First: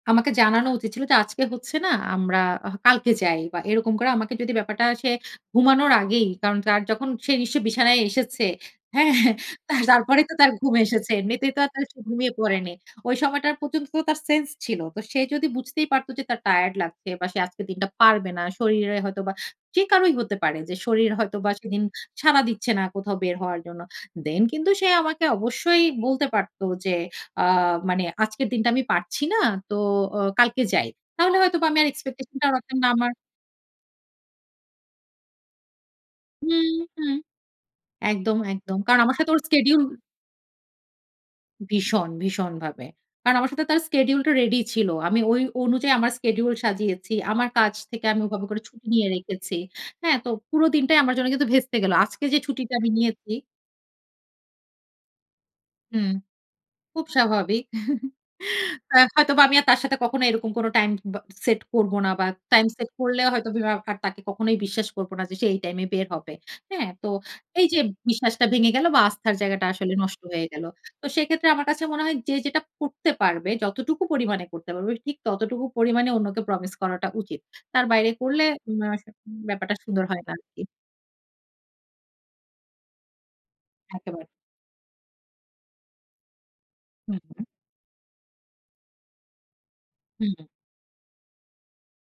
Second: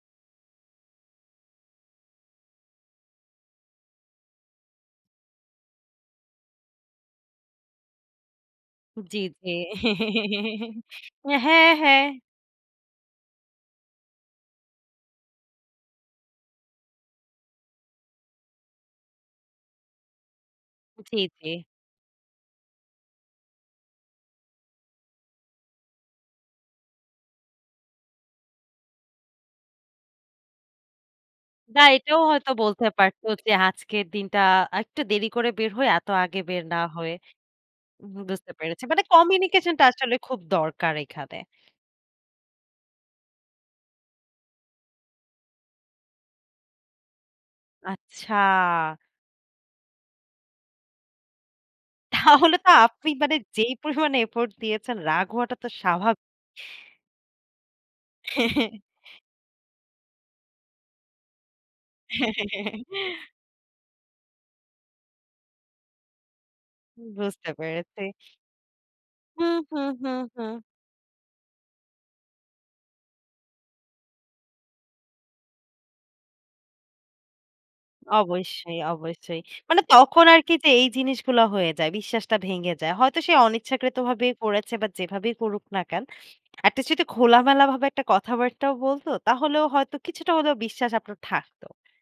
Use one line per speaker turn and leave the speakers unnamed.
আমাকে জানানো উচিত ছিল যে, "আজকে হচ্ছে না, আমরা হ কালকে যাই।" বা এরকম করে আমাকে যদি ব্যাপারটা সে ঘুমানোর আগেই, কারণ তার যখন সে নিশ্চয়ই বিছানায় এসেছে, হ্যাঁ?
জি, জি।
তা তারপরেই তো তার ঘুম এসেছে।
এ
এমনিতে তো আর
হ্যাঁ,
তার সে
হ্যাঁ।
ঘুমিয়ে পড়েনি। ঐ সময়টার পর্যন্ত তো তার sense ছিল। তো সে যদি বুঝতেই পারত যে তার tired লাগছে, বা সে আজকের দিনটা পারবে না। শরীরে হয়তো বা, যে কারোই হতে পারে, যে শরীর
জী,
হয়তো বা
জী।
সেদিন সাড়া দিচ্ছে না কোথাও বের হওয়ার জন্য। Then কিন্তু সে আমাকে অবশ্যই বলতে পারতো যে আ মানে, "আজকের দিনটা আমি পারছি না। তো অ কালকে যাই।" তাহলে হয়তোবা আমি
না
আর
এইটাও
expectation টাও
হয়তো
রাখতাম
বলতে
না আমার
পারতো যে, "আজকের দিনটা আর একটু দেরি করে বের হই, এত আগে বের
হুম,
না
হুম।
হয়ে।"
একদম,
বুঝতে
একদম।
পেরেছি।
কারণ
মানে
আমার সাথে ওর
communication
schedule
টা আসলে খুব দরকার এইখানে।
ভীষণ, ভীষণ ভাবে। কারণ আমার সাথে তার schedule টা ready ই ছিল। আমি ঐ অনুযায়ী আমার schedule সাজিয়েছি। আমার কাছ থেকে আমি
আচ্ছা।
ওভাবে করে ছুটি নিয়ে রেখেছি। হ্যাঁ? তো পুরো দিনটাই আমার জন্য কিন্তু ভেস্তে গেল। আজকে যে
তাহলে তো
ছুটিটা আমি
আপনি
নিয়েছি
মানে যেই পরিমাণে এফোর্ট দিয়েছেন রাগ হওয়াটা তো
হুম,
স্বাভাবিক।
খুব স্বাভাবিক। আ হয়তোবা আমি আর তার সাথে কখনো এইরকম কোনো টাইম ব সেট করবো না। বা টাইম সেট করলেও হয়তোবা আর তাকে কখনোই বিশ্বাস করবো না যে সে এই টাইমে বের হবে। হ্যাঁ? তো
বুঝতে
এই যে
পেরেছি।
বিশ্বাসটা ভেঙে গেল বা আস্থার
হুম,
জায়গাটা
হুম,
আসলে
হুম,
নষ্ট হয়ে
হুম।
গেল। তো সেক্ষেত্রে আমার কাছে মনে হয় যে যেটা করতে পারবে, যতটুকু পরিমাণে করতে পারবে, ঠিক ততটুকু পরিমাণে অন্যকে promise করাটা উচিত। তার বাইরে করলে উম
অবশ্যই,
অ্যা উম
অবশ্যই।
ব্যাপারটা
মানে
সুন্দর হয়
তখন
না
আরকি
আরকি।
যে এই জিনিসগুলা হয়ে যায়, বিশ্বাসটা ভেঙে যায়। হয়তো সে
একেবারে।
অনিচ্ছাকৃতভাবেই করেছে, বা যেভাবেই করুক না কেন, এট লিস্ট যদি
হুম, হুম।
খোলামেলা ভাবে একটা কথাবার্তাও বলতো, তাহলেও হয়তো কিছুটা
হুম।
হলেও বিশ্বাস আপনার থাকতো।